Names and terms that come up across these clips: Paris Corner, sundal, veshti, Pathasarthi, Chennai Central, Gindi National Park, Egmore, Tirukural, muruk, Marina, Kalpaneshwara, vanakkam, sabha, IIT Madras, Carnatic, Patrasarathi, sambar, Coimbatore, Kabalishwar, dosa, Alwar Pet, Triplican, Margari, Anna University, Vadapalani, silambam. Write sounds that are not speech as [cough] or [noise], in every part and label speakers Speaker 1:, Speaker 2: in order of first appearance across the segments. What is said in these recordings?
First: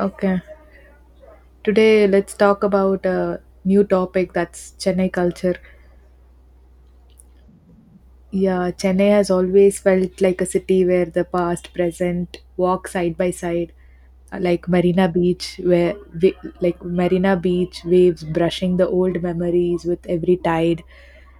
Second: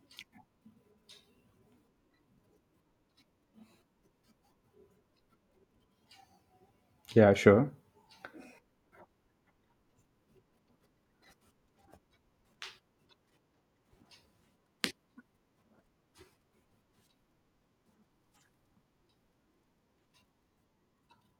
Speaker 1: Okay. Today, let's talk about a new topic that's Chennai culture.
Speaker 2: Yeah, sure.
Speaker 1: Yeah, Chennai has always felt like a city where the past, present walk side by side, like Marina Beach, where like Marina Beach waves brushing the old memories with every tide.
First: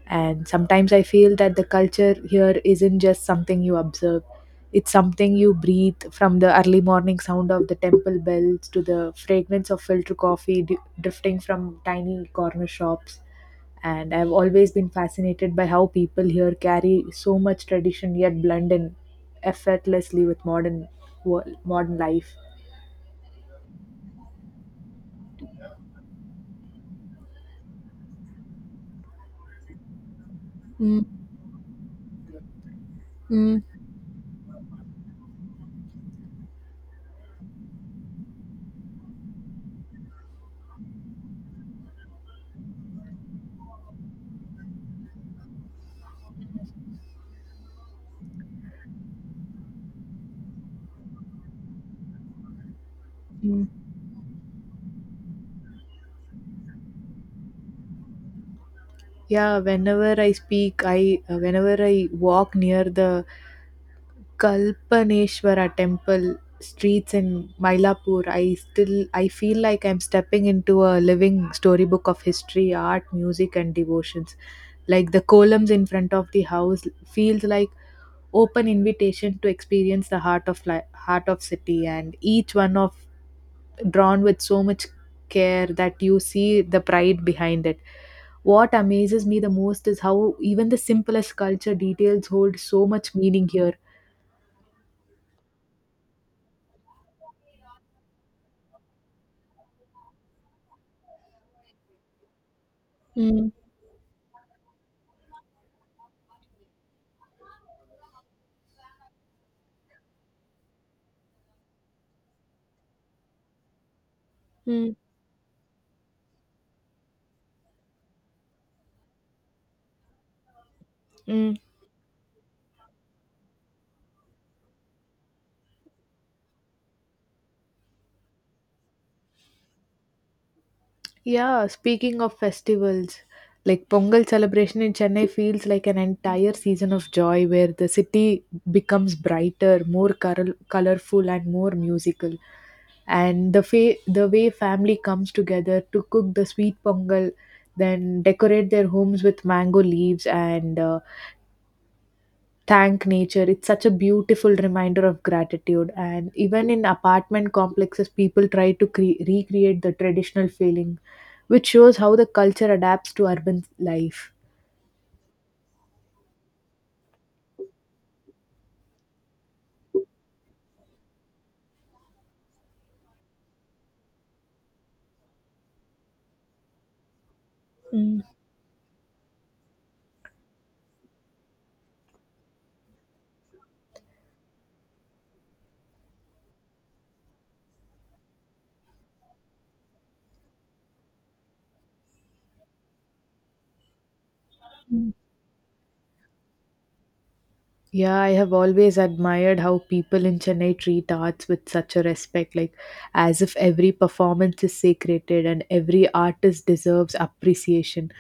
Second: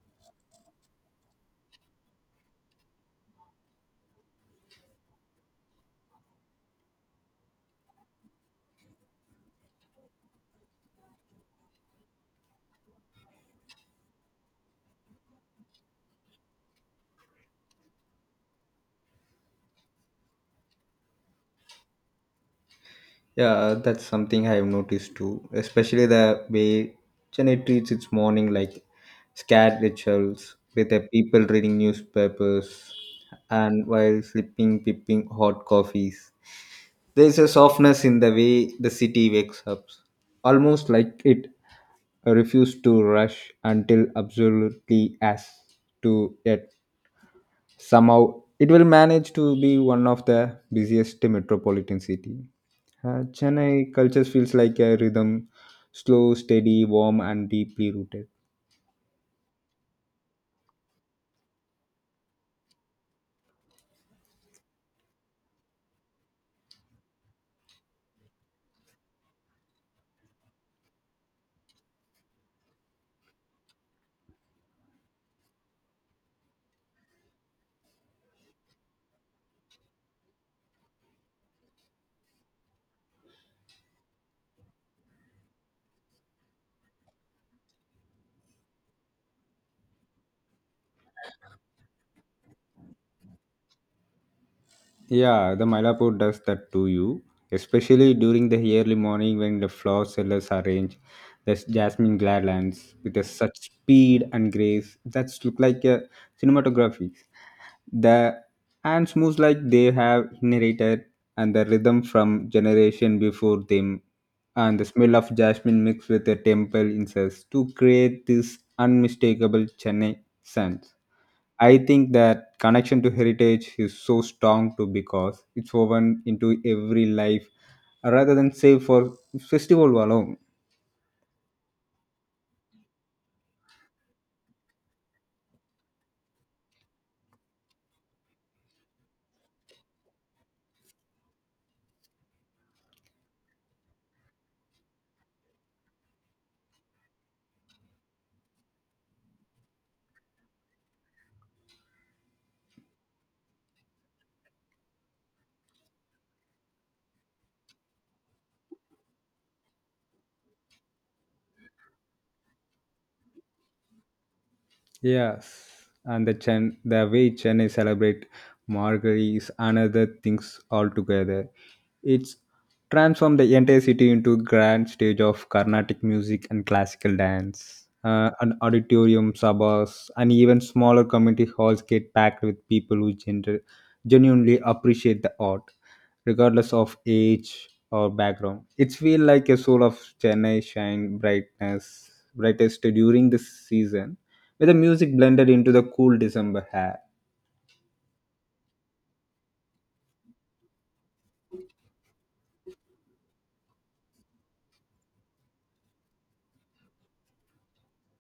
Speaker 1: And sometimes I feel that the culture here isn't just something you observe; it's something you breathe from the early morning sound of the temple bells to the fragrance of filter coffee drifting from tiny corner shops, and I've always been fascinated by how people here carry so much tradition yet blend in effortlessly with modern world, modern life.
Speaker 2: Yeah, that's something I've noticed too, especially the way Chennai treats its morning like scared rituals with the
Speaker 1: Mm,
Speaker 2: people reading newspapers
Speaker 1: mm,
Speaker 2: and while sipping pipping hot coffees. There's a softness in the way the city wakes up, almost like it refused to rush until absolutely has to it. Somehow, it will manage to be one of the busiest metropolitan city.
Speaker 1: mm.
Speaker 2: Chennai culture feels like a rhythm, slow, steady, warm, and deeply rooted.
Speaker 1: Yeah, whenever I speak, I whenever I walk near the Kalpaneshwara temple streets in Mylapore, I feel like I'm stepping into a living storybook of history, art, music, and devotions. Like the columns in front of the house feels like open invitation to experience the heart of city, and each one of drawn with so much care that you see the pride behind it. What amazes me the most is how even the simplest culture details hold so much meaning here.
Speaker 2: Yeah, the Mylapore does that to you, especially during the early morning when the flower sellers arrange the jasmine garlands with a
Speaker 1: Mm,
Speaker 2: such speed and grace that look like a cinematography. The ants moves like they have inherited and the rhythm from generation before them, and the
Speaker 1: mm,
Speaker 2: smell of jasmine mixed with the temple incense to create this unmistakable Chennai scent.
Speaker 1: mm.
Speaker 2: I think that connection to heritage is so strong too, because it's woven into every life rather than save for festival alone.
Speaker 1: Yeah, speaking of festivals, like Pongal celebration in Chennai feels like an entire season of joy where the city becomes brighter, colorful, and more musical. And the way family comes together to cook the sweet Pongal, then decorate their homes with mango leaves and thank nature, it's such a beautiful reminder of gratitude, and even in apartment complexes people try to recreate the traditional feeling, which shows how the culture adapts to urban life.
Speaker 2: Yes, and the way Chennai celebrate Margari is another things altogether. It's transformed the entire city into grand stage of Carnatic music and classical dance. An auditorium, sabas, and even smaller community halls get packed with people who genuinely appreciate the art, regardless of age or background. It's feel like a soul of Chennai shine brightest during the season, with the music blended into the cool December air.
Speaker 1: Yeah, I have always admired how people in Chennai treat arts with such a respect, like as if every performance is sacred and every artist deserves appreciation.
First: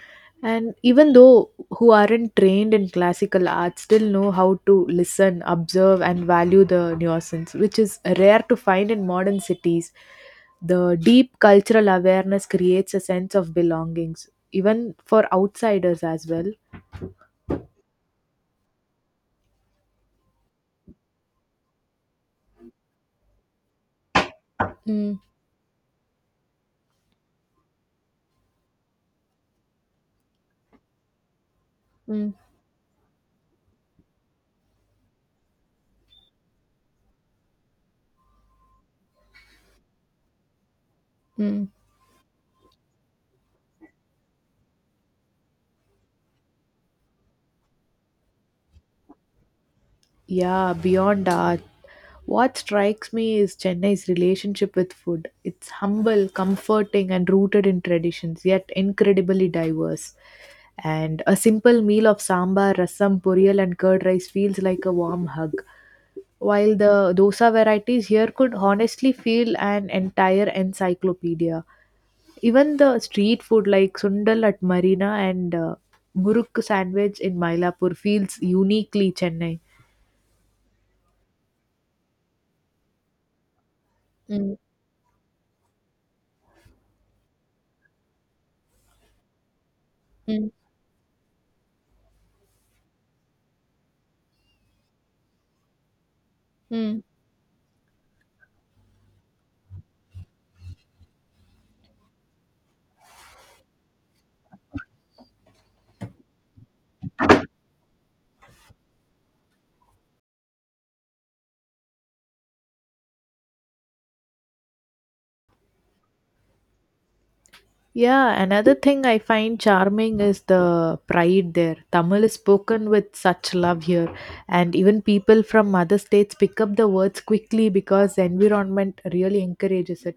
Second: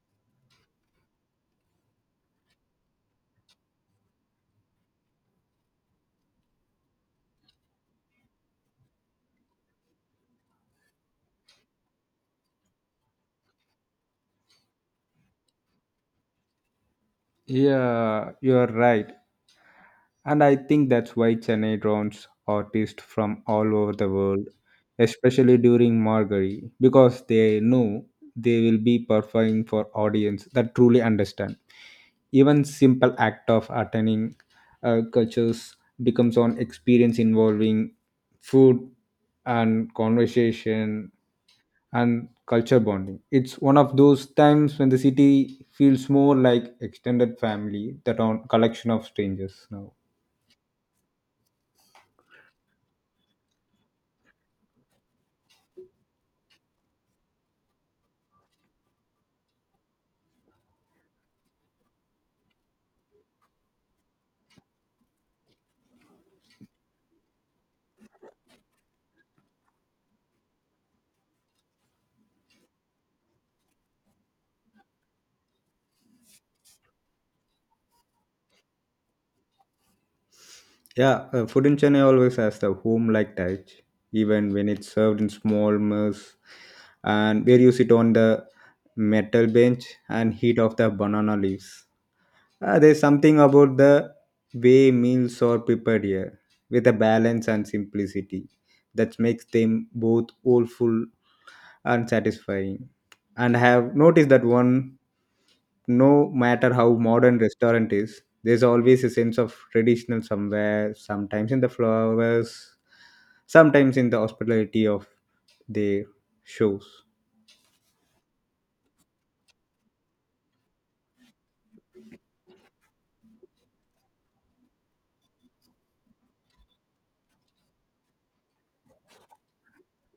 Speaker 1: And even though who aren't trained in classical art still know how to listen, observe, and value the nuisance, which is rare to find in modern cities. The deep cultural awareness creates a sense of belongings, even for outsiders as well.
Speaker 2: Yeah, you are right. And I think that's why Chennai draws artists from all over the world,
Speaker 1: Mm,
Speaker 2: especially during Margari, because they know they will be performing for audience that truly understand.
Speaker 1: mm,
Speaker 2: Even simple act of attending cultures becomes an experience involving food and conversation
Speaker 1: mm.
Speaker 2: and culture bonding. It's one of those times when the city feels more like extended family than a collection of strangers now.
Speaker 1: Yeah, beyond art, what strikes me is Chennai's relationship with food. It's humble, comforting, and rooted in traditions, yet incredibly diverse. And a simple meal of sambar, rasam, puriyal, and curd rice feels like a warm hug. While the dosa varieties here could honestly feel an entire encyclopedia. Even the street food like sundal at Marina and muruk sandwich in Mylapore feels uniquely Chennai.
Speaker 2: Yeah, food in Chennai always has the home-like touch, even
Speaker 1: Mm.
Speaker 2: when it's served in small meals, and where you sit on the metal bench and
Speaker 1: Mm,
Speaker 2: heat of the banana leaves. There's something about the way meals are prepared here, with a
Speaker 1: mm.
Speaker 2: balance and simplicity, that makes them both soulful and satisfying. And I have noticed that one, no matter how modern restaurant is, there's always a sense of traditional somewhere, sometimes in the flowers, sometimes in the hospitality of the shows.
Speaker 1: Yeah, another thing I find charming is the pride there. Tamil is spoken with such love here, and even people from other states pick up the words quickly because the environment really encourages it.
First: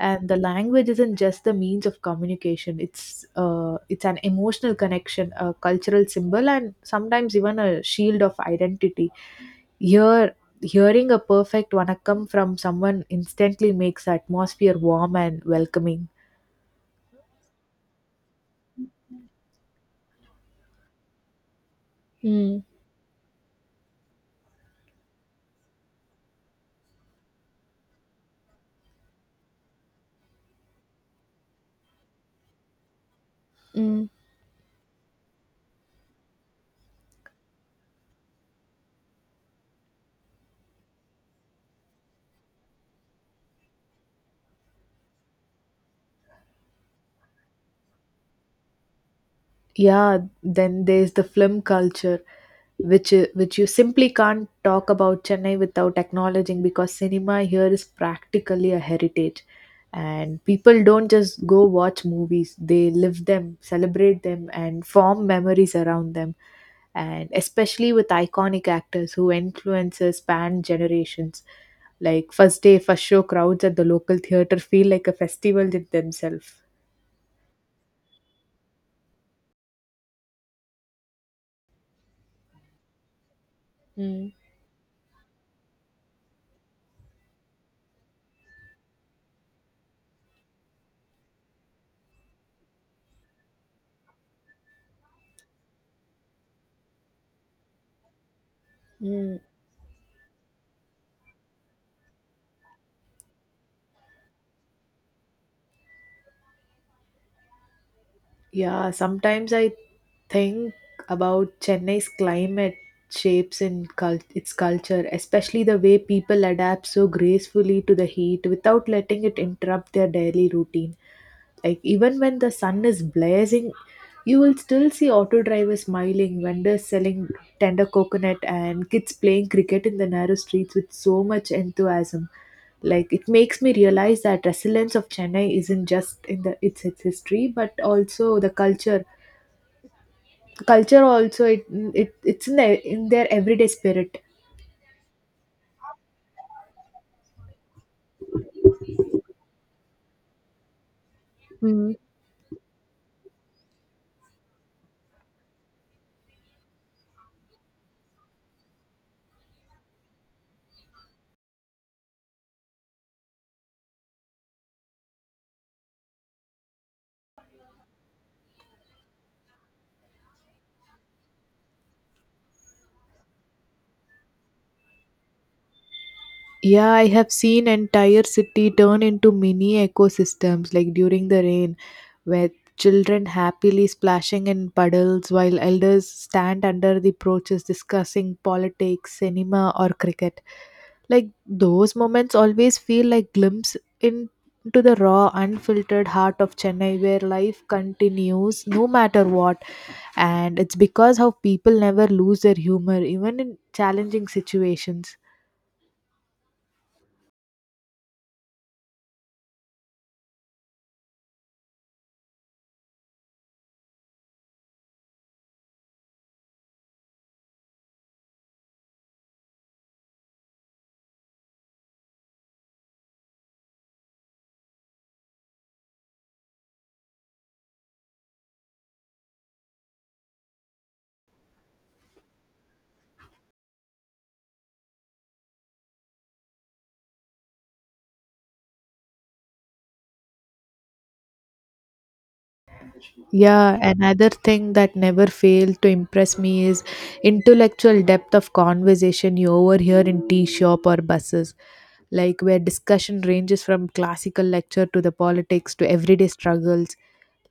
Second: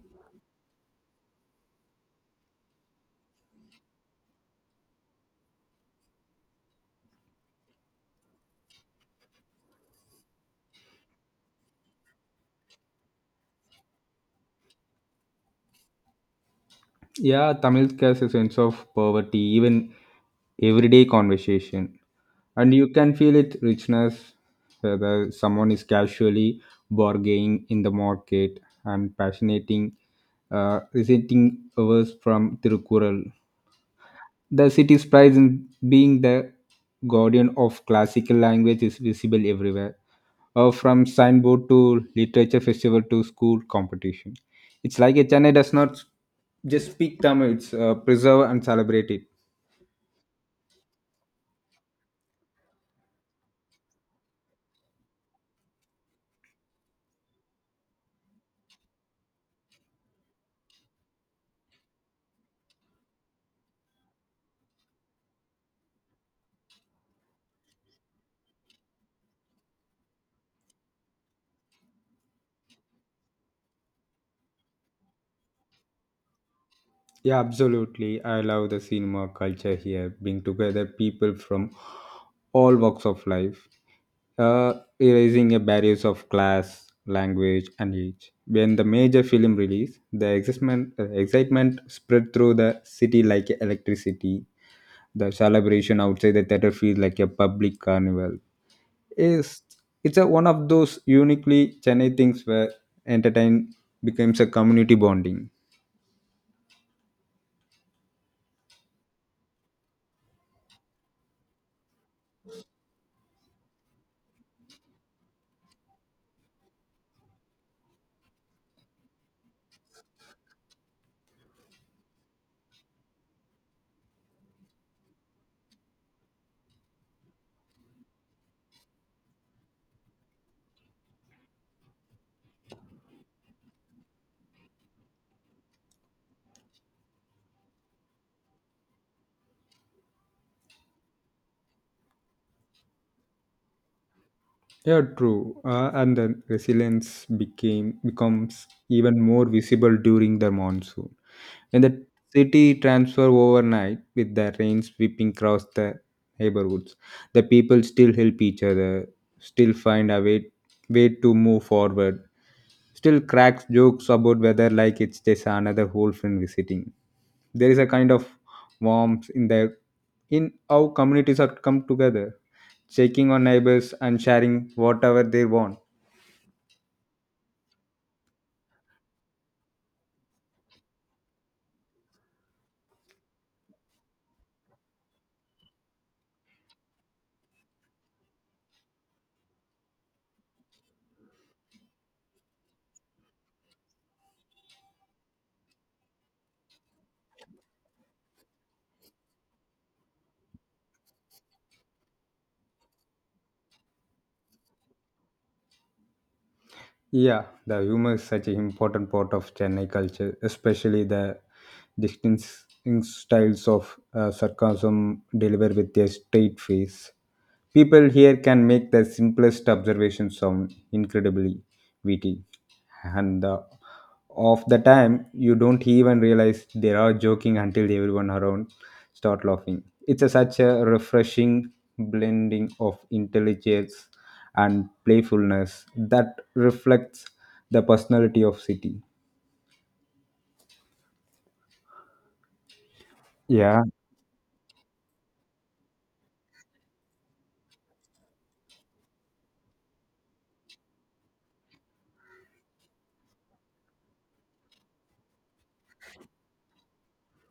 Speaker 1: And the language isn't just the means of communication; it's an emotional connection, a cultural symbol, and sometimes even a shield of identity. Here, hearing a perfect vanakkam from someone instantly makes the atmosphere warm and welcoming.
Speaker 2: Yeah, Tamil has a sense of poverty, even everyday conversation.
Speaker 1: Mm,
Speaker 2: And you can feel it richness, whether someone is casually bargaining in the market and passionating, resenting verse from Tirukural.
Speaker 1: mm.
Speaker 2: The city's pride in being the guardian of classical language is visible everywhere, from signboard to literature festival to school competition. It's like a Chennai does not just speak Tamil; it's preserve and celebrate it.
Speaker 1: Yeah, then there's the film culture, which you simply can't talk about Chennai without acknowledging, because cinema here is practically a heritage, and people don't just go watch movies, they live them, celebrate them, and form memories around them, and especially with iconic actors who influences span generations. Like first day first show crowds at the local theater feel like a festival in themselves.
Speaker 2: Yeah, absolutely. I love the cinema culture here, bring together people from all walks of life,
Speaker 1: Mm,
Speaker 2: uh, erasing the barriers of class, language, and age. When the major film release, the excitement spread through the city like electricity. The celebration outside the theater feels like a public carnival.
Speaker 1: mm.
Speaker 2: It's, it's one of those uniquely Chennai things where entertain becomes a community bonding.
Speaker 1: Yeah, sometimes I think about Chennai's climate shapes its culture, especially the way people adapt so gracefully to the heat without letting it interrupt their daily routine. Like even when the sun is blazing, you will still see auto drivers smiling, vendors selling tender coconut, and kids playing cricket in the narrow streets with so much enthusiasm. Like it makes me realize that resilience of Chennai isn't just in its history, but also the culture. Culture also it's in in their everyday spirit.
Speaker 2: Yeah, true. And then resilience became becomes even more visible during the monsoon. When the city transfer overnight with the rain sweeping across the neighborhoods, the people still help each other, still find a way to move forward, still cracks jokes about weather like it's just another whole friend visiting. There is a kind of warmth in how communities are come together, checking on neighbors, and sharing whatever they want.
Speaker 1: Yeah, I have seen entire city turn into mini ecosystems like during the rain where children happily splashing in puddles while elders stand under the porches discussing politics, cinema or cricket. Like those moments always feel like into the raw unfiltered heart of Chennai where life continues no matter what, and it's because how people never lose their humor even in challenging situations.
Speaker 2: Yeah, the humor is such an important part of Chennai culture, especially the distinctive styles of sarcasm delivered with their straight face. People here can make the simplest observation sound incredibly witty, and of the time you don't even realize they are joking until everyone around start laughing. It's such a refreshing blending of intelligence and playfulness that reflects the personality of city.
Speaker 1: Yeah,
Speaker 2: Yeah.
Speaker 1: another thing that never fails to impress me is intellectual depth of conversation you overhear in tea shop or buses, like where discussion ranges from classical lecture to the politics to everyday struggles.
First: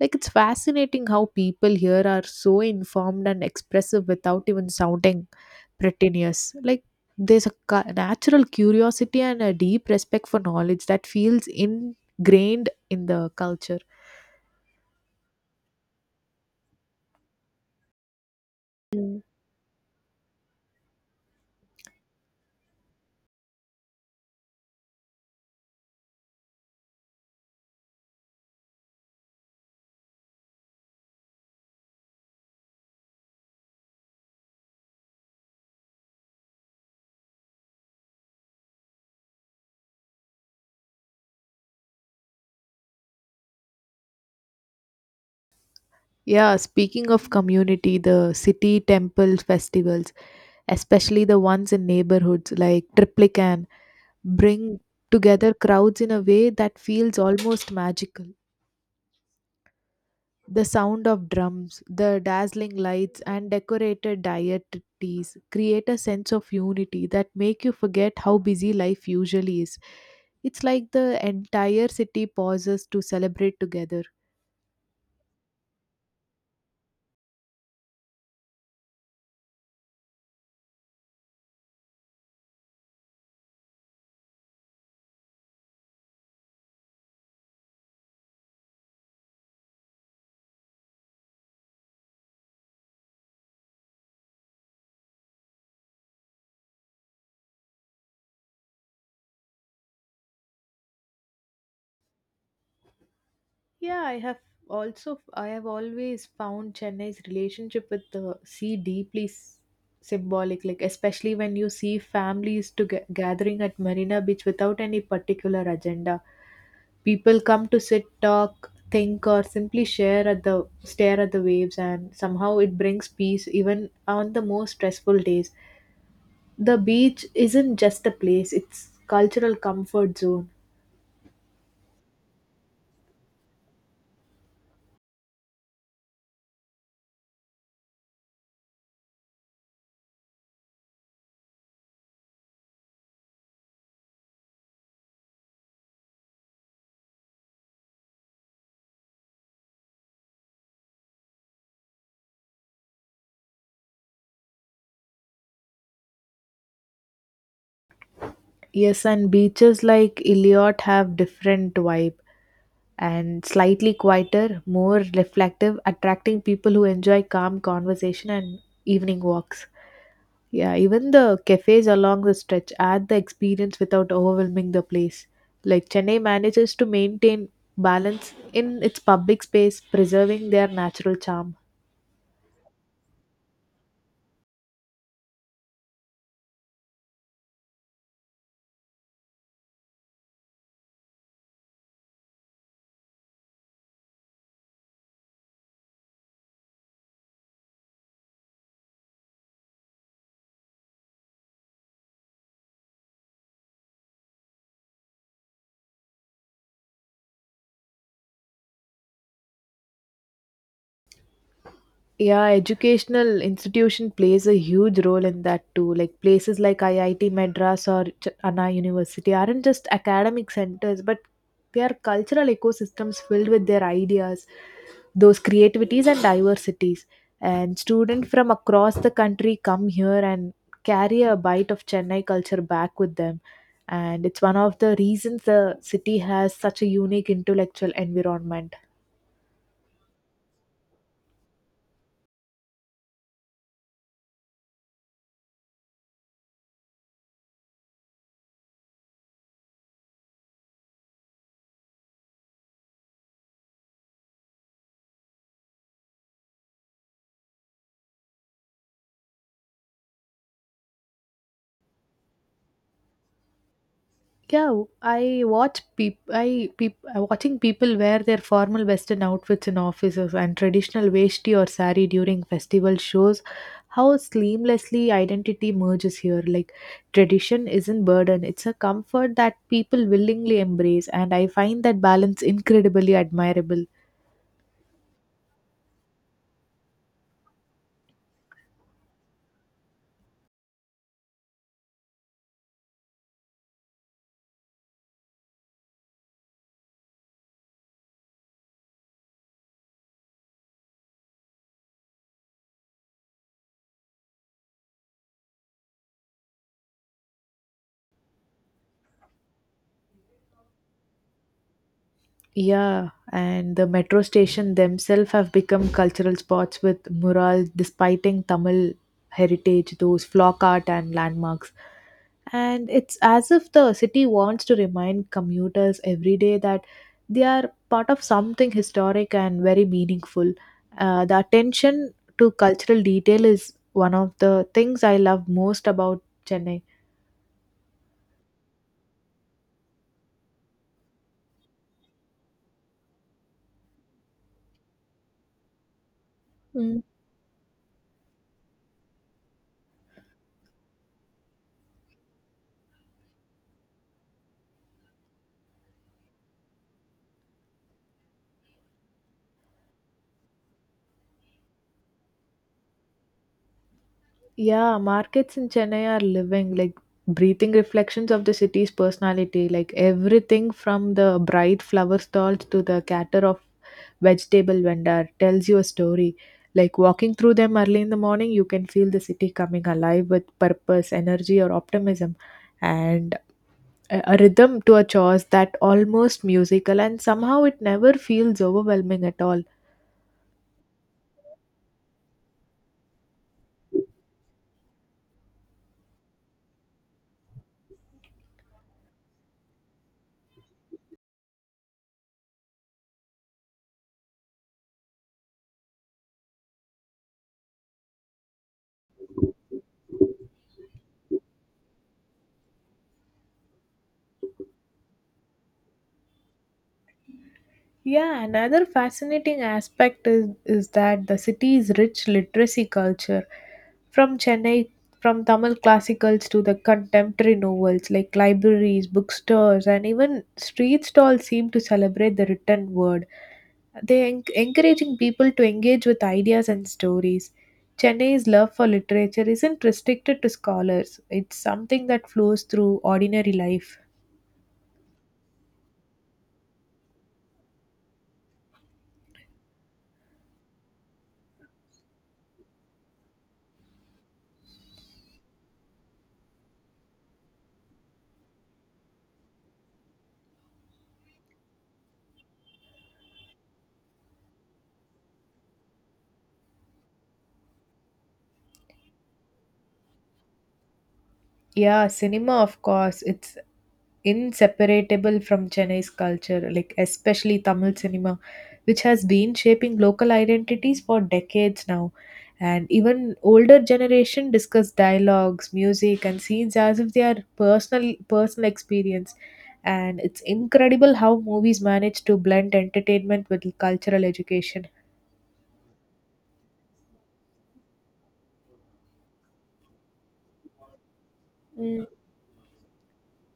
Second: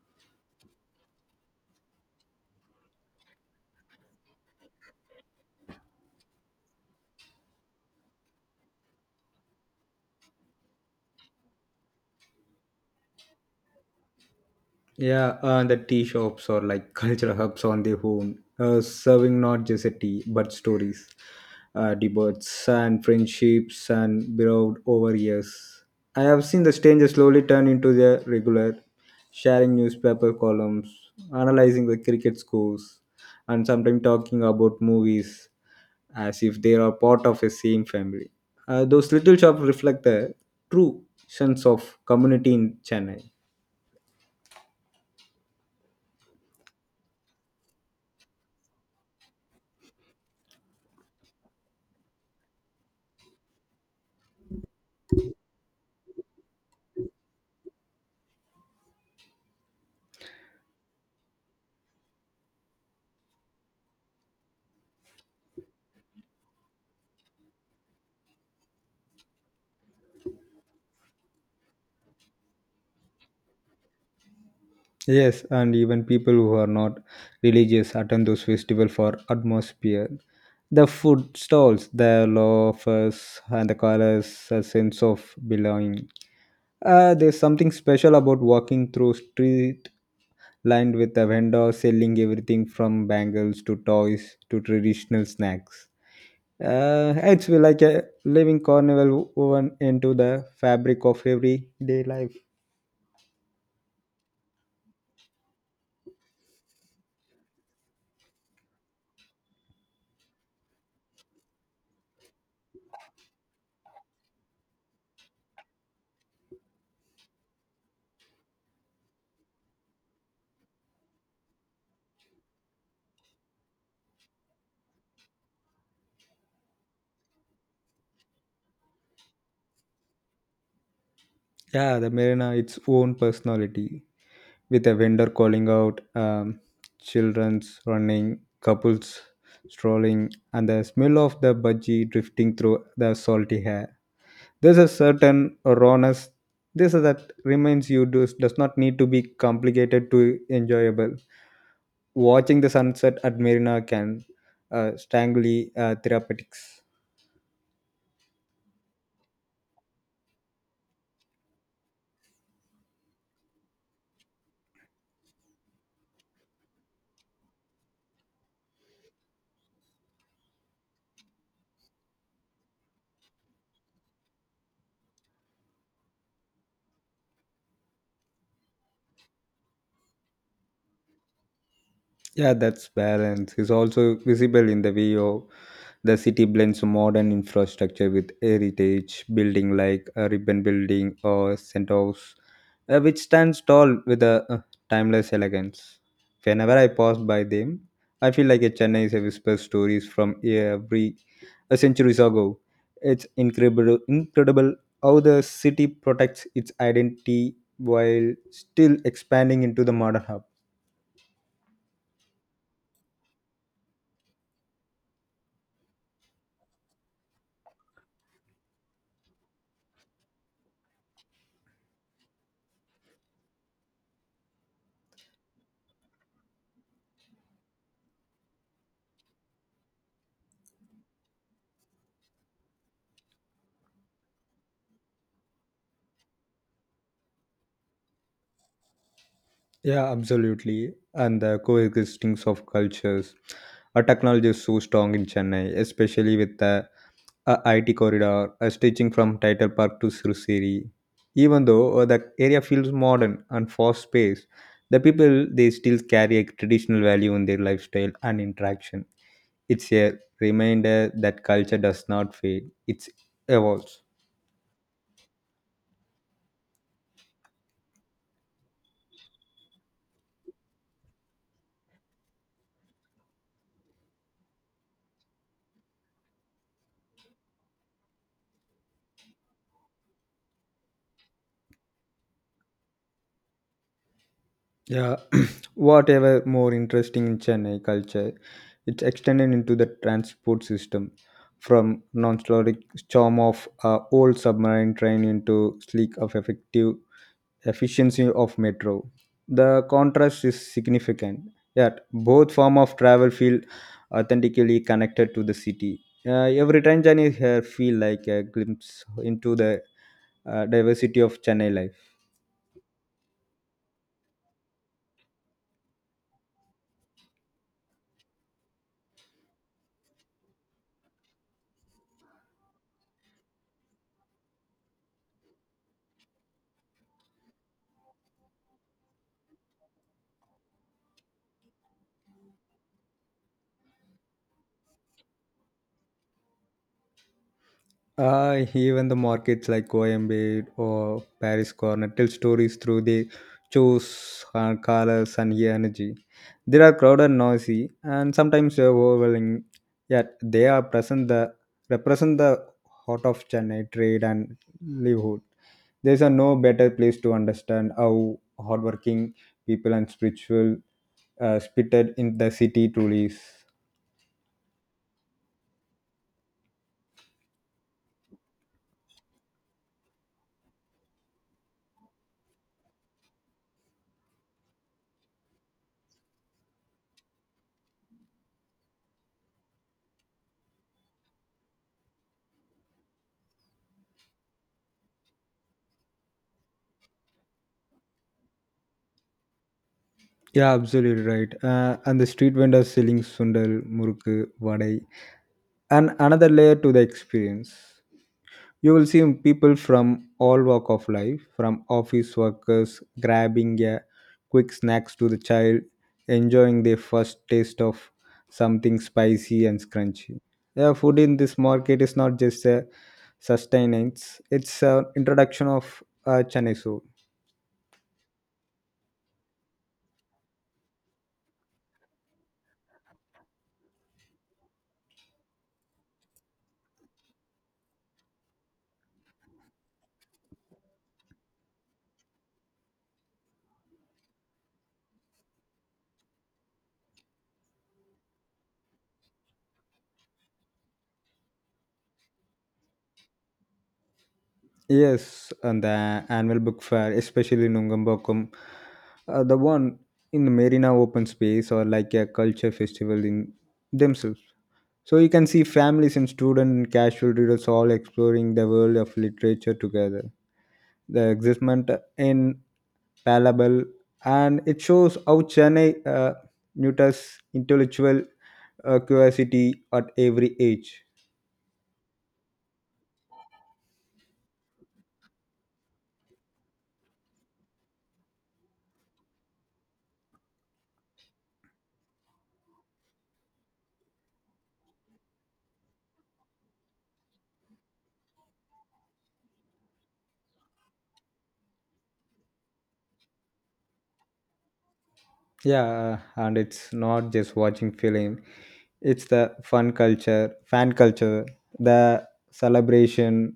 Speaker 1: Like it's fascinating how people here are so informed and expressive without even sounding pretentious. Like there's a natural curiosity and a deep respect for knowledge that feels ingrained in the culture.
Speaker 2: Yeah, the tea shops are like [laughs] cultural hubs on their own, serving not just a tea but stories, debates, and friendships, and beloved over years. I have seen the strangers slowly turn into their regular, sharing newspaper columns, analyzing the cricket scores, and sometimes talking about movies as if they are part of a same family. Those little shops reflect the true sense of community in Chennai.
Speaker 1: Yeah, speaking of community, the city temple festivals, especially the ones in neighborhoods like Triplican, bring together crowds in a way that feels almost magical. The sound of drums, the dazzling lights, and decorated deities create a sense of unity that make you forget how busy life usually is. It's like the entire city pauses to celebrate together.
Speaker 2: Yes, and even people who are not religious attend those festivals for atmosphere. The food stalls, the loafers, and the colors, a sense of belonging. There's something special about walking through street lined with a vendor selling everything from bangles to toys to traditional snacks. It's like a living carnival woven into the fabric of everyday life.
Speaker 1: Yeah, I have always found Chennai's relationship with the sea deeply symbolic, like especially when you see families to gathering at Marina Beach without any particular agenda. People come to sit, talk, think, or simply share at the stare at the waves, and somehow it brings peace even on the most stressful days. The beach isn't just a place; it's cultural comfort zone.
Speaker 2: Yeah, the marina its own personality, with a vendor calling out, children's running, couples strolling, and the smell of the budgie drifting through the salty hair. There's a certain rawness this is that reminds you does not need to be complicated to enjoyable. Watching the sunset at marina can strangely therapeutics.
Speaker 1: Yes, and beaches like Iliot have different vibe and slightly quieter, more reflective, attracting people who enjoy calm conversation and evening walks. Yeah, even the cafes along the stretch add the experience without overwhelming the place. Like Chennai manages to maintain balance in its public space, preserving their natural charm.
Speaker 2: Yeah, that's balance. Is also visible in the video. The city blends modern infrastructure with heritage building like a ribbon building or Centos, which stands tall with a timeless elegance. Whenever I pass by them, I feel like a Chennai is a whisper stories from every a centuries ago. It's incredible how the city protects its identity while still expanding into the modern hub.
Speaker 1: Yeah, educational institution plays a huge role in that too. Like places like IIT Madras or Anna University aren't just academic centers, but they are cultural ecosystems filled with their ideas, those creativities and diversities. And students from across the country come here and carry a bite of Chennai culture back with them. And it's one of the reasons the city has such a unique intellectual environment.
Speaker 2: Yeah, absolutely. And the coexisting of cultures. Our technology is so strong in Chennai, especially with the IT corridor stretching from Title Park to Sri. Even though the area feels modern and fast paced, the people they still carry a traditional value in their lifestyle and interaction. It's a reminder that culture does not fade; it evolves.
Speaker 1: Yeah, I watch people. I peop, watching people wear their formal western outfits in offices and traditional veshti or sari during festival shows how seamlessly identity merges here. Like tradition isn't burden; it's a comfort that people willingly embrace, and I find that balance incredibly admirable.
Speaker 2: Yeah, [clears throat] whatever more interesting in Chennai culture, it's extended into the transport system from non-caloric charm of old submarine train into sleek of effective efficiency of metro. The contrast is significant. Yet both form of travel feel authentically connected to the city. Every train journey here feel like a glimpse into the diversity of Chennai life.
Speaker 1: Yeah, and the metro station themselves have become cultural spots with murals despiting Tamil heritage, those flock art and landmarks. And it's as if the city wants to remind commuters every day that they are part of something historic and very meaningful. The attention to cultural detail is one of the things I love most about Chennai.
Speaker 2: Even the markets like Coimbatore or Paris Corner tell stories through their shows, colors, and energy. They are crowded, noisy, and sometimes overwhelming. Yet they are present the represent the heart of Chennai trade and livelihood. There is a no better place to understand how hardworking people and spiritual spirited in the city truly is.
Speaker 1: Yeah, markets in Chennai are living, like breathing reflections of the city's personality. Like everything from the bright flower stalls to the cater of vegetable vendor tells you a story. Like walking through them early in the morning, you can feel the city coming alive with purpose, energy, or optimism, and a rhythm to a chores that almost musical, and somehow it never feels overwhelming at all.
Speaker 2: Yeah, absolutely right. And the street vendors selling sundal, murukku, vadai, and another layer to the experience. You will see people from all walk of life, from office workers grabbing a quick snacks to the child enjoying their first taste of something spicy and crunchy. Yeah, food in this market is not just a sustenance; it's an introduction of Chennai soul.
Speaker 1: Yeah, another fascinating aspect is that the city's rich literacy culture. From Chennai, from Tamil classicals to the contemporary novels like libraries, bookstores, and even street stalls seem to celebrate the written word. They encouraging people to engage with ideas and stories. Chennai's love for literature isn't restricted to scholars. It's something that flows through ordinary life.
Speaker 2: Yes, and the annual book fair, especially in Nungambokum, the one in the marina open space or like a culture festival in themselves. So you can see families and students and casual readers all exploring the world of literature together. The excitement in palpable, and it shows how Chennai nurtures intellectual curiosity at every age.
Speaker 1: Yeah, cinema, of course. It's inseparable from Chennai's culture, like especially Tamil cinema, which has been shaping local identities for decades now. And even older generation discuss dialogues, music, and scenes as if they are personal experience. And it's incredible how movies manage to blend entertainment with cultural education.
Speaker 2: Yeah, and it's not just watching film. It's the fan culture,
Speaker 1: Mm,
Speaker 2: the celebration,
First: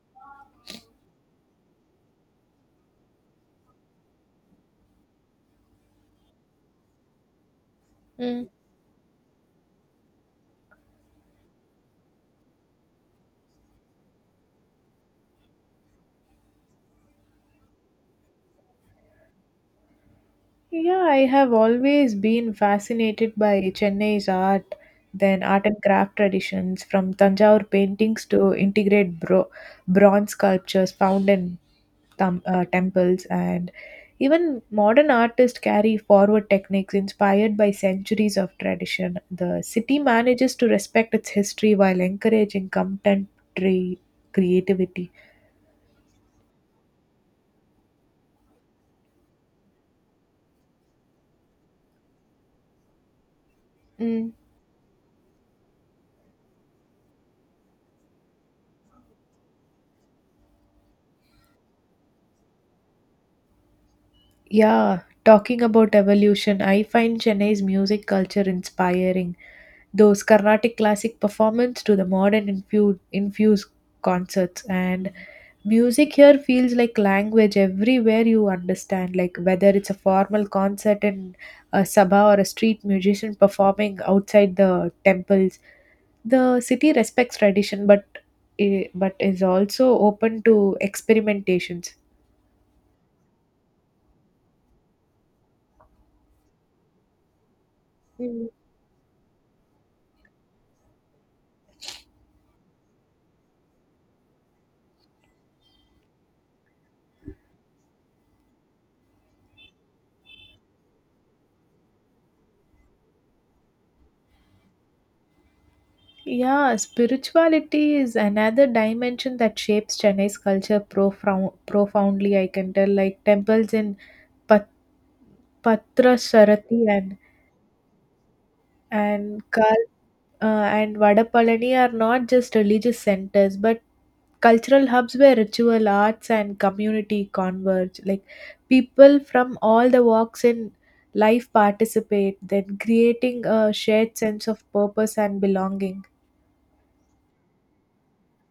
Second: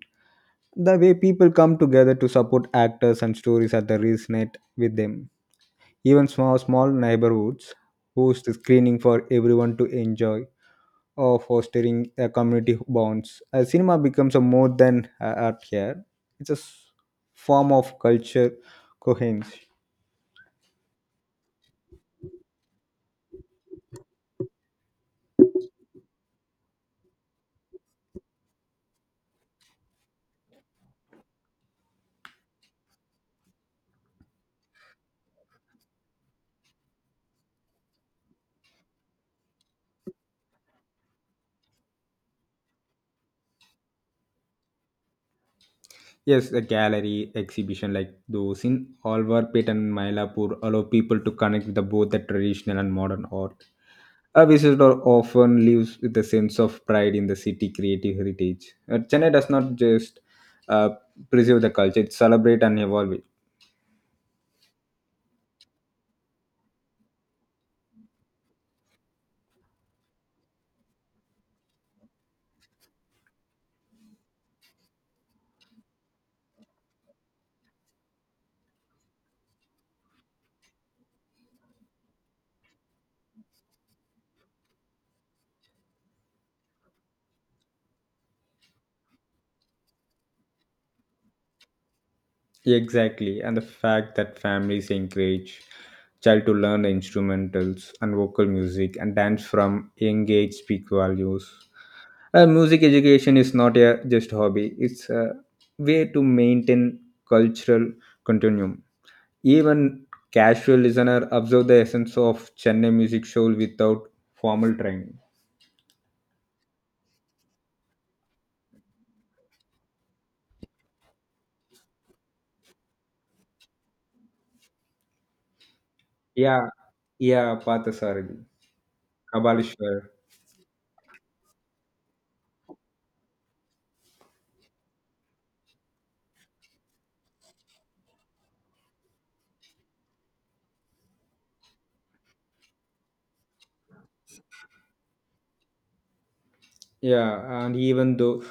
Speaker 2: the way people come together to support actors and stories that resonate with them. Even small neighborhoods
Speaker 1: mm.
Speaker 2: host screening for everyone to enjoy or fostering a community bonds. A cinema becomes a more than a art here. It's a form of culture coherence.
Speaker 1: Yeah, I have always been fascinated by Chennai's art, then art and craft traditions, from Tanjavur paintings to integrate bronze sculptures found in temples, and even modern artists carry forward techniques inspired by centuries of tradition. The city manages to respect its history while encouraging contemporary creativity.
Speaker 2: Yes, a gallery exhibition like those in Alwar, Pet and Mylapore allow people to connect with both the traditional and modern art.
Speaker 1: Mm.
Speaker 2: A visitor often lives with a sense of pride in the city creative heritage. Chennai does not just uh, preserve the culture; it celebrates and evolve it.
Speaker 1: Yeah, talking about evolution, I find Chennai's music culture inspiring. Those Carnatic classic performance to the modern infused concerts and music here feels like language everywhere you understand, like whether it's a formal concert in a sabha or a street musician performing outside the temples, the city respects tradition but but is also open to experimentations.
Speaker 2: Exactly, and the fact that families encourage child to learn instrumentals and vocal music and dance from young age speak values. Music education is not a just hobby; it's a way to maintain cultural continuum. Even casual listener observe the essence of Chennai music soul without formal training.
Speaker 1: Yeah, spirituality is another dimension that shapes Chennai's culture profoundly. I can tell, like temples in Pat-
Speaker 2: Yeah,
Speaker 1: Patrasarathi
Speaker 2: yeah, Pathasarthi,
Speaker 1: and Kal
Speaker 2: Kabalishwar.
Speaker 1: and Vadapalani are not just religious centers, but cultural hubs where ritual, arts, and community converge. Like people from all the walks in life participate, then creating a shared sense of purpose and belonging.
Speaker 2: Yeah, and even though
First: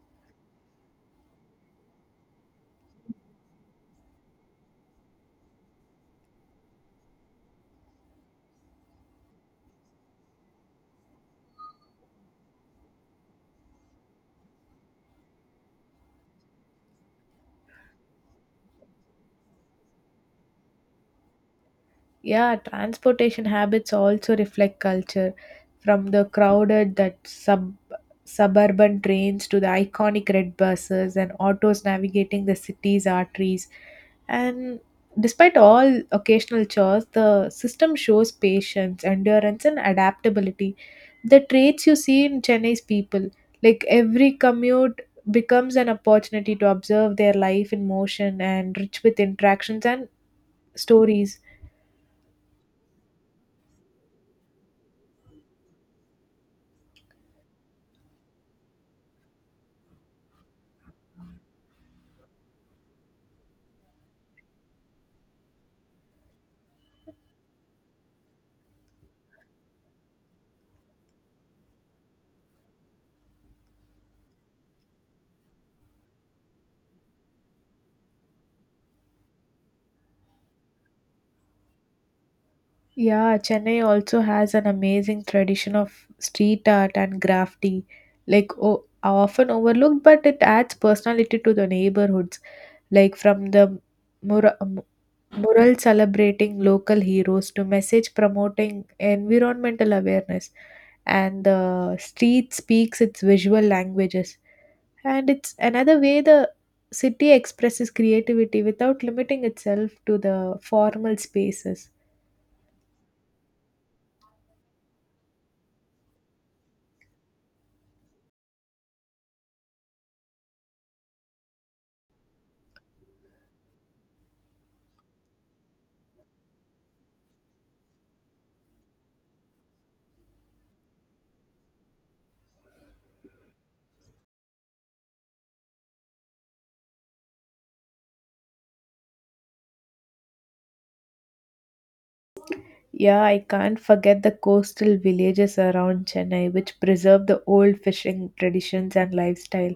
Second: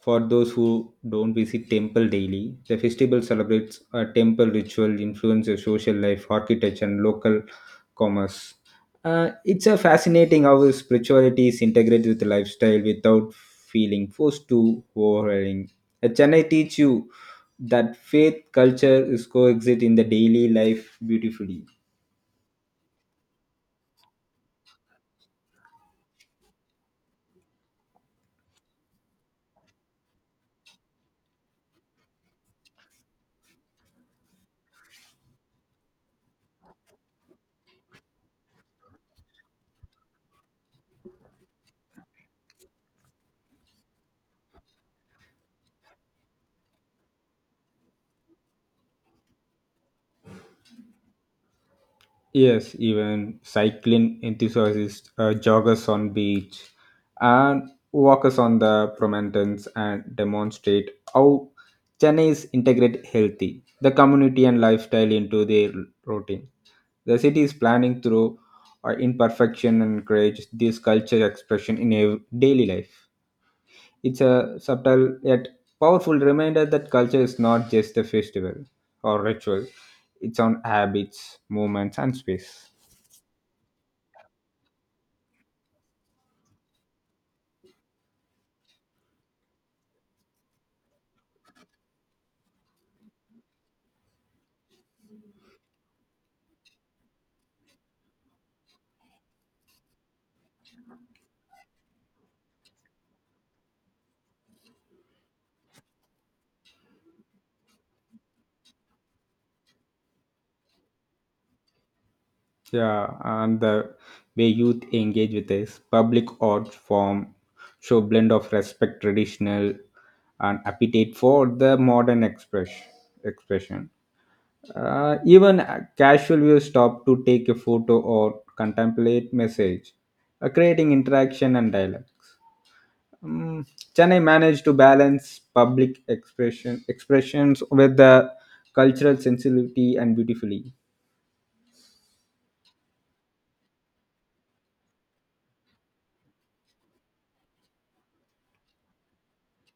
Speaker 2: for those who don't visit temple daily, the festival celebrates a temple ritual, influences social life, architecture, and local commerce. It's a fascinating how spirituality is integrated with lifestyle without feeling forced to overhauling. At Chennai teach you that faith culture is coexist in the daily life beautifully.
Speaker 1: Yeah, transportation habits also reflect culture, from the crowded that sub suburban trains to the iconic red buses and autos navigating the city's arteries. And despite all occasional chores, the system shows patience, endurance, and adaptability. The traits you see in Chennai's people, like every commute becomes an opportunity to observe their life in motion and rich with interactions and stories.
Speaker 2: Yes, even cycling enthusiasts, joggers on beach, and walkers on the promenades and demonstrate how Chennai's integrate healthy, the community and lifestyle into their routine. The city is planning through our imperfection and encourage this culture expression in a daily life. It's a subtle yet powerful reminder that culture is not just a festival or ritual; it's on habits, movements, and space.
Speaker 1: Yeah, Chennai also has an amazing tradition of street art and graffiti, like o often overlooked, but it adds personality to the neighborhoods. Like from the mur- mu- mural celebrating local heroes to message promoting environmental awareness, and the street speaks its visual languages. And it's another way the city expresses creativity without limiting itself to the formal spaces.
Speaker 2: Yeah, and the way youth engage with this public art form show blend of respect, traditional, and appetite for the modern expression. Even a casual viewers stop to take a photo or contemplate message, creating interaction and dialogue. Um, Chennai managed to balance public expressions with the cultural sensitivity and beautifully.
Speaker 1: Yeah, I can't forget the coastal villages around Chennai, which preserve the old fishing traditions and lifestyle.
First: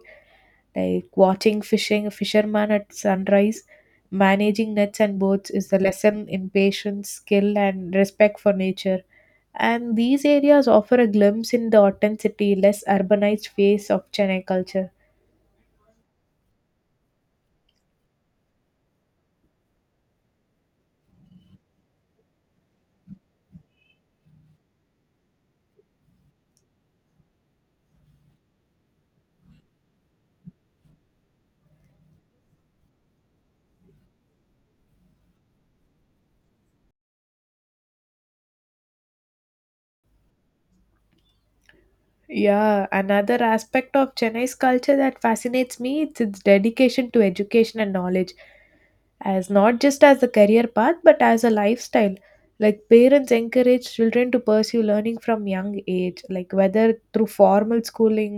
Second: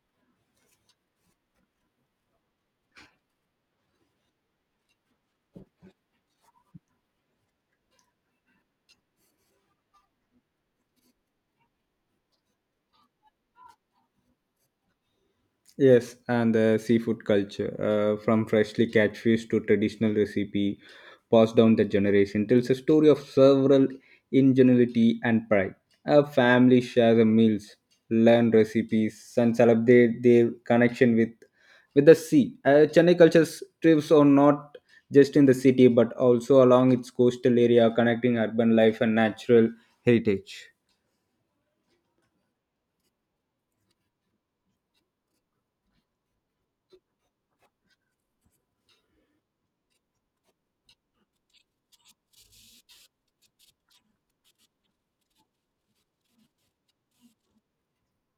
Speaker 1: Like watching fishing fishermen at sunrise, managing nets and boats is a lesson in patience, skill, and respect for nature. And these areas offer a glimpse in the authenticity, less urbanized face of Chennai culture.
Speaker 2: Yes, and the seafood culture, from freshly catch fish to traditional recipe passed down the generation, tells a story of several ingenuity and pride. A family shares a meals, learn recipes, and celebrate their connection with the sea. Chennai culture trips are not just in the city, but also along its coastal area, connecting urban life and natural heritage.
Speaker 1: Yeah, another aspect of Chennai's culture that fascinates me is its dedication to education and knowledge. As not just as a career path but as a lifestyle, like parents encourage children to pursue learning from young age, like whether through formal schooling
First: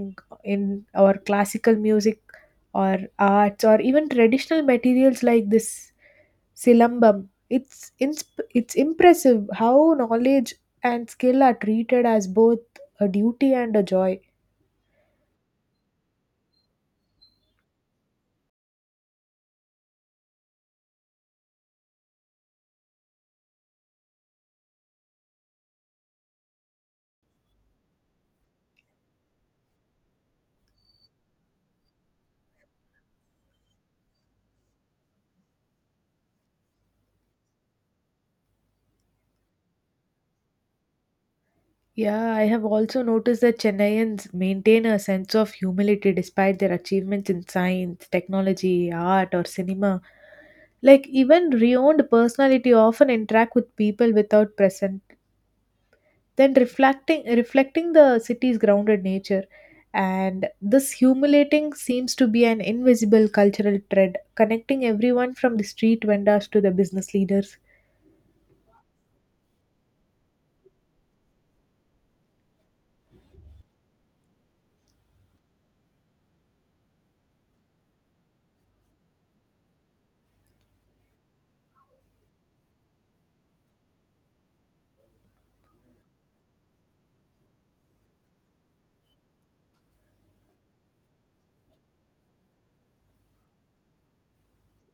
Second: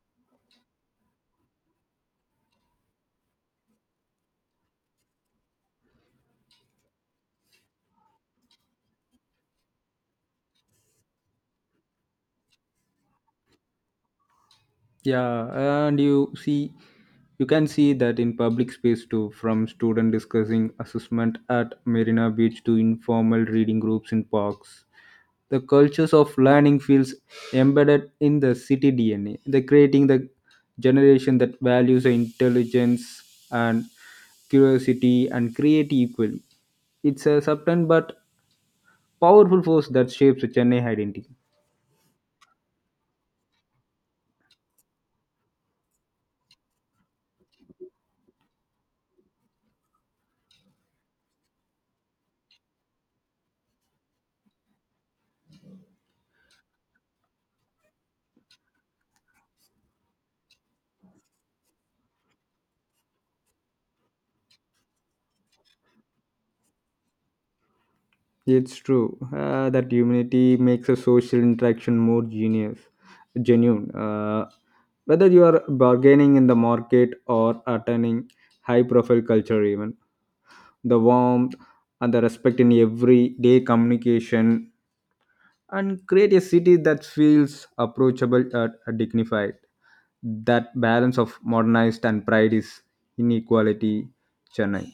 Speaker 1: in or classical music or arts or even traditional materials like this silambam, it's impressive how knowledge and skill are treated as both a duty and a joy.
Speaker 2: Yeah, and you can see that in public space too, from student discussing assessment at Marina Beach to informal reading groups in parks. The cultures of learning feels embedded in the city DNA. They're creating the generation that values the intelligence and curiosity and create equally. It's a subtle but powerful force that shapes the Chennai identity.
Speaker 1: Yeah, I have also noticed that Chennaians maintain a sense of humility despite their achievements in science, technology, art, or cinema. Like even renowned personality often interact with people without present, then reflecting the city's grounded nature. And this humiliating seems to be an invisible cultural thread connecting everyone from the street vendors to the business leaders.
Speaker 2: It's true that humanity makes a social interaction more genuine. Whether you are bargaining in the market or attending high-profile culture even the warmth and the respect in everyday communication and create a city that feels approachable and dignified. That balance of modernized and pride is inequality, Chennai.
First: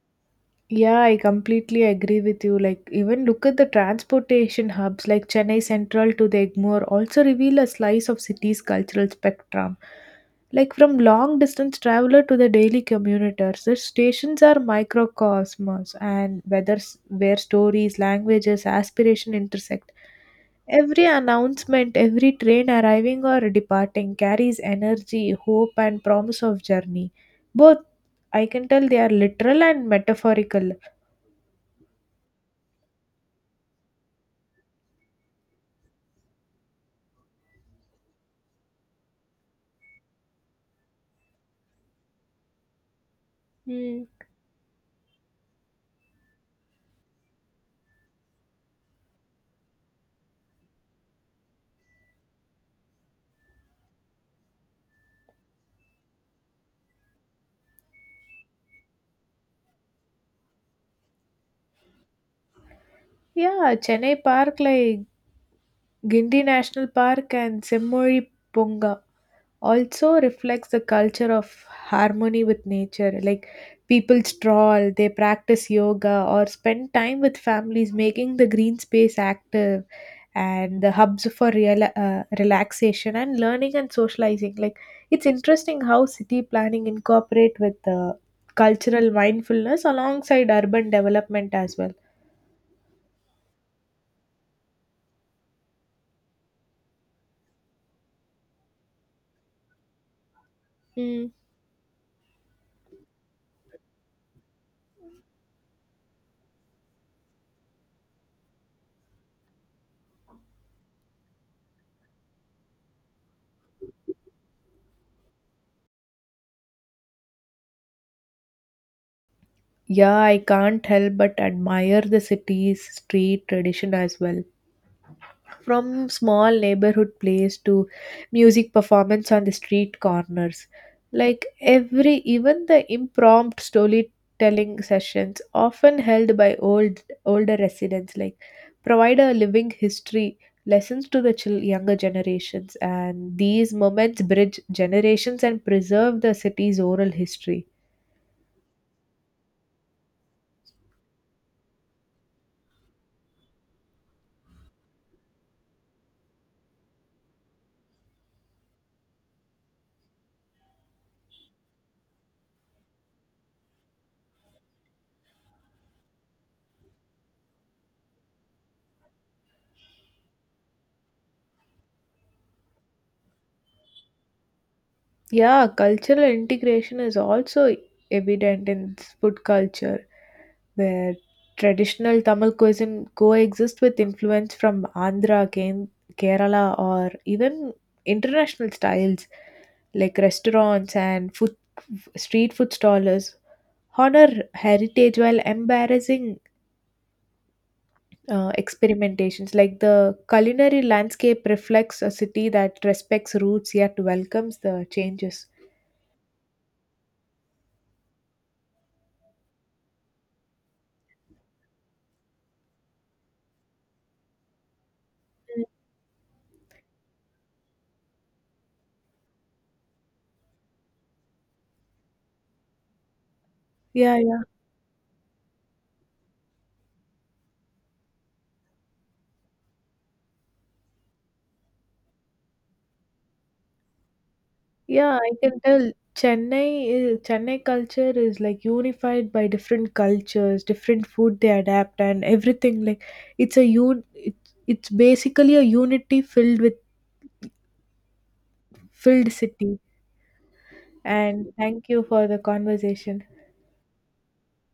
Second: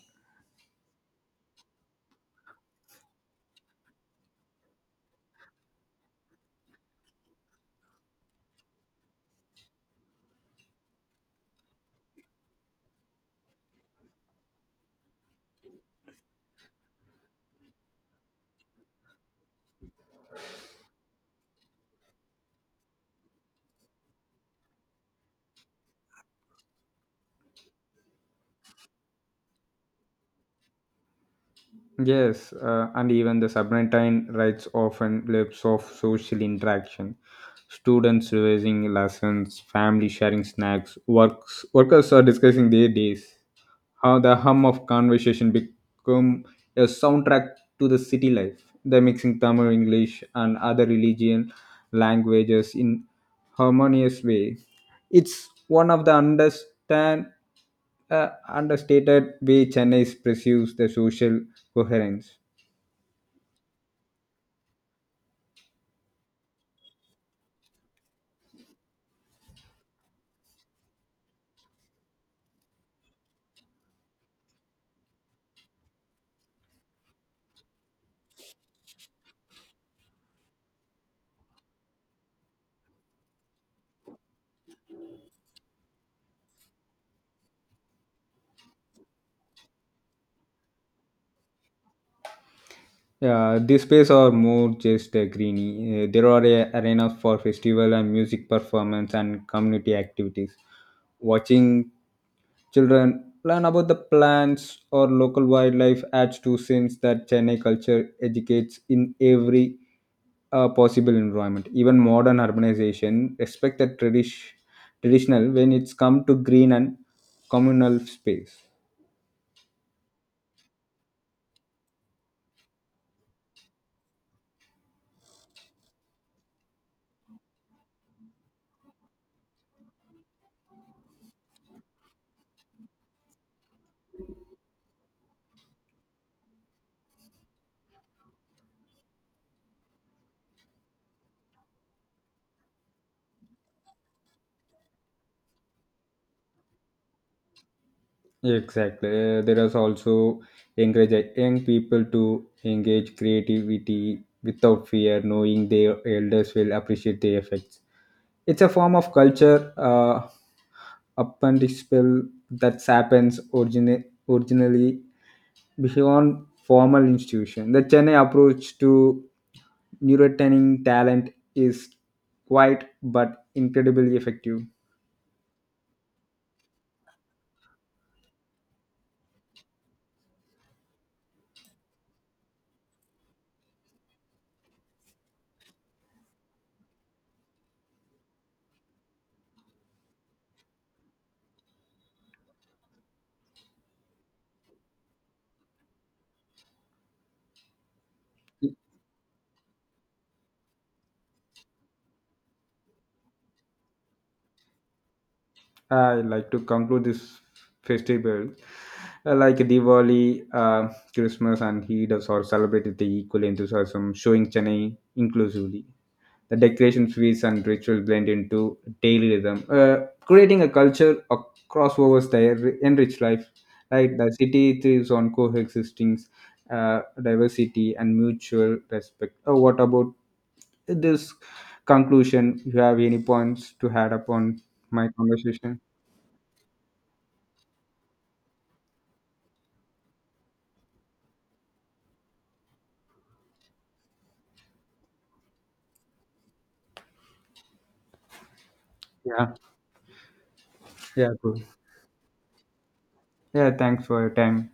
Speaker 1: Yeah, I completely agree with you. Like, even look at the transportation hubs like Chennai Central to the Egmore also reveal a slice of city's cultural spectrum. Like, from long distance traveler to the daily commuters, the stations are microcosmos and where stories, languages, aspiration intersect. Every announcement, every train arriving or departing carries energy, hope, and promise of journey. Both, I can tell, they are literal and metaphorical.
Speaker 2: Yes, and even the submarine rights often lives of social interaction. Students revising lessons, family sharing snacks, works workers are discussing their days
Speaker 1: Mm.
Speaker 2: how the hum of conversation become a soundtrack to the city life. The mixing Tamil, English, and other religion languages in harmonious way. It's one of the understand understated way Chennai perceives the social coherence.
Speaker 1: Yeah, Chennai Park, like Gindi National Park and Semmuri Ponga also reflects the culture of harmony with nature. Like people stroll, they practice yoga, or spend time with families, making the green space active and the hubs for real, relaxation and learning and socializing. Like it's interesting how city planning incorporate with the cultural mindfulness alongside urban development as well.
Speaker 2: Yeah, these spaces are more just greeny. There are arenas for festival and music performance and community activities. Watching children learn about the plants or local wildlife adds to sense that Chennai culture educates in every possible environment. Even modern urbanization respect the traditional when it's come to green and communal space.
Speaker 1: Yeah, I can't help but admire the city's street tradition as well. From small neighborhood plays to music performance on the street corners. Like every, even the impromptu storytelling sessions often held by old older residents like provide a living history lessons to the younger generations, and these moments bridge generations and preserve the city's oral history.
Speaker 2: Exactly. There is also encourage young people to engage creativity without fear, knowing their elders will appreciate the effects. It's a form of culture apprenticeship that happens originally beyond formal institution. The Chennai approach to nurturing talent is quite but incredibly effective.
Speaker 1: Yeah, cultural integration is also evident in food culture, where traditional Tamil cuisine coexists with influence from Andhra, Kerala, or even international styles, like restaurants and food, street food stalls honor heritage while embarrassing experimentations. Like the culinary landscape reflects a city that respects roots yet welcomes the changes.
Speaker 2: I like to conclude this festival like Diwali, Christmas, and Eid are celebrated with equal enthusiasm, showing Chennai
Speaker 1: Mm.
Speaker 2: inclusively. The decorations, feasts, and rituals blend into daily rhythm, creating a culture of crossovers that enrich life. Right,
Speaker 1: Yeah,
Speaker 2: the city thrives on coexisting diversity and mutual respect. What about this conclusion? You have any points to add upon my
Speaker 1: Yeah, I can
Speaker 2: conversation?
Speaker 1: tell Chennai is, Chennai culture is like unified by different cultures, different food they adapt and everything, like it's basically a unity filled with filled
Speaker 2: Yeah,
Speaker 1: city.
Speaker 2: yeah,
Speaker 1: And
Speaker 2: cool.
Speaker 1: thank you for the conversation.
Speaker 2: Yeah, thanks for your time.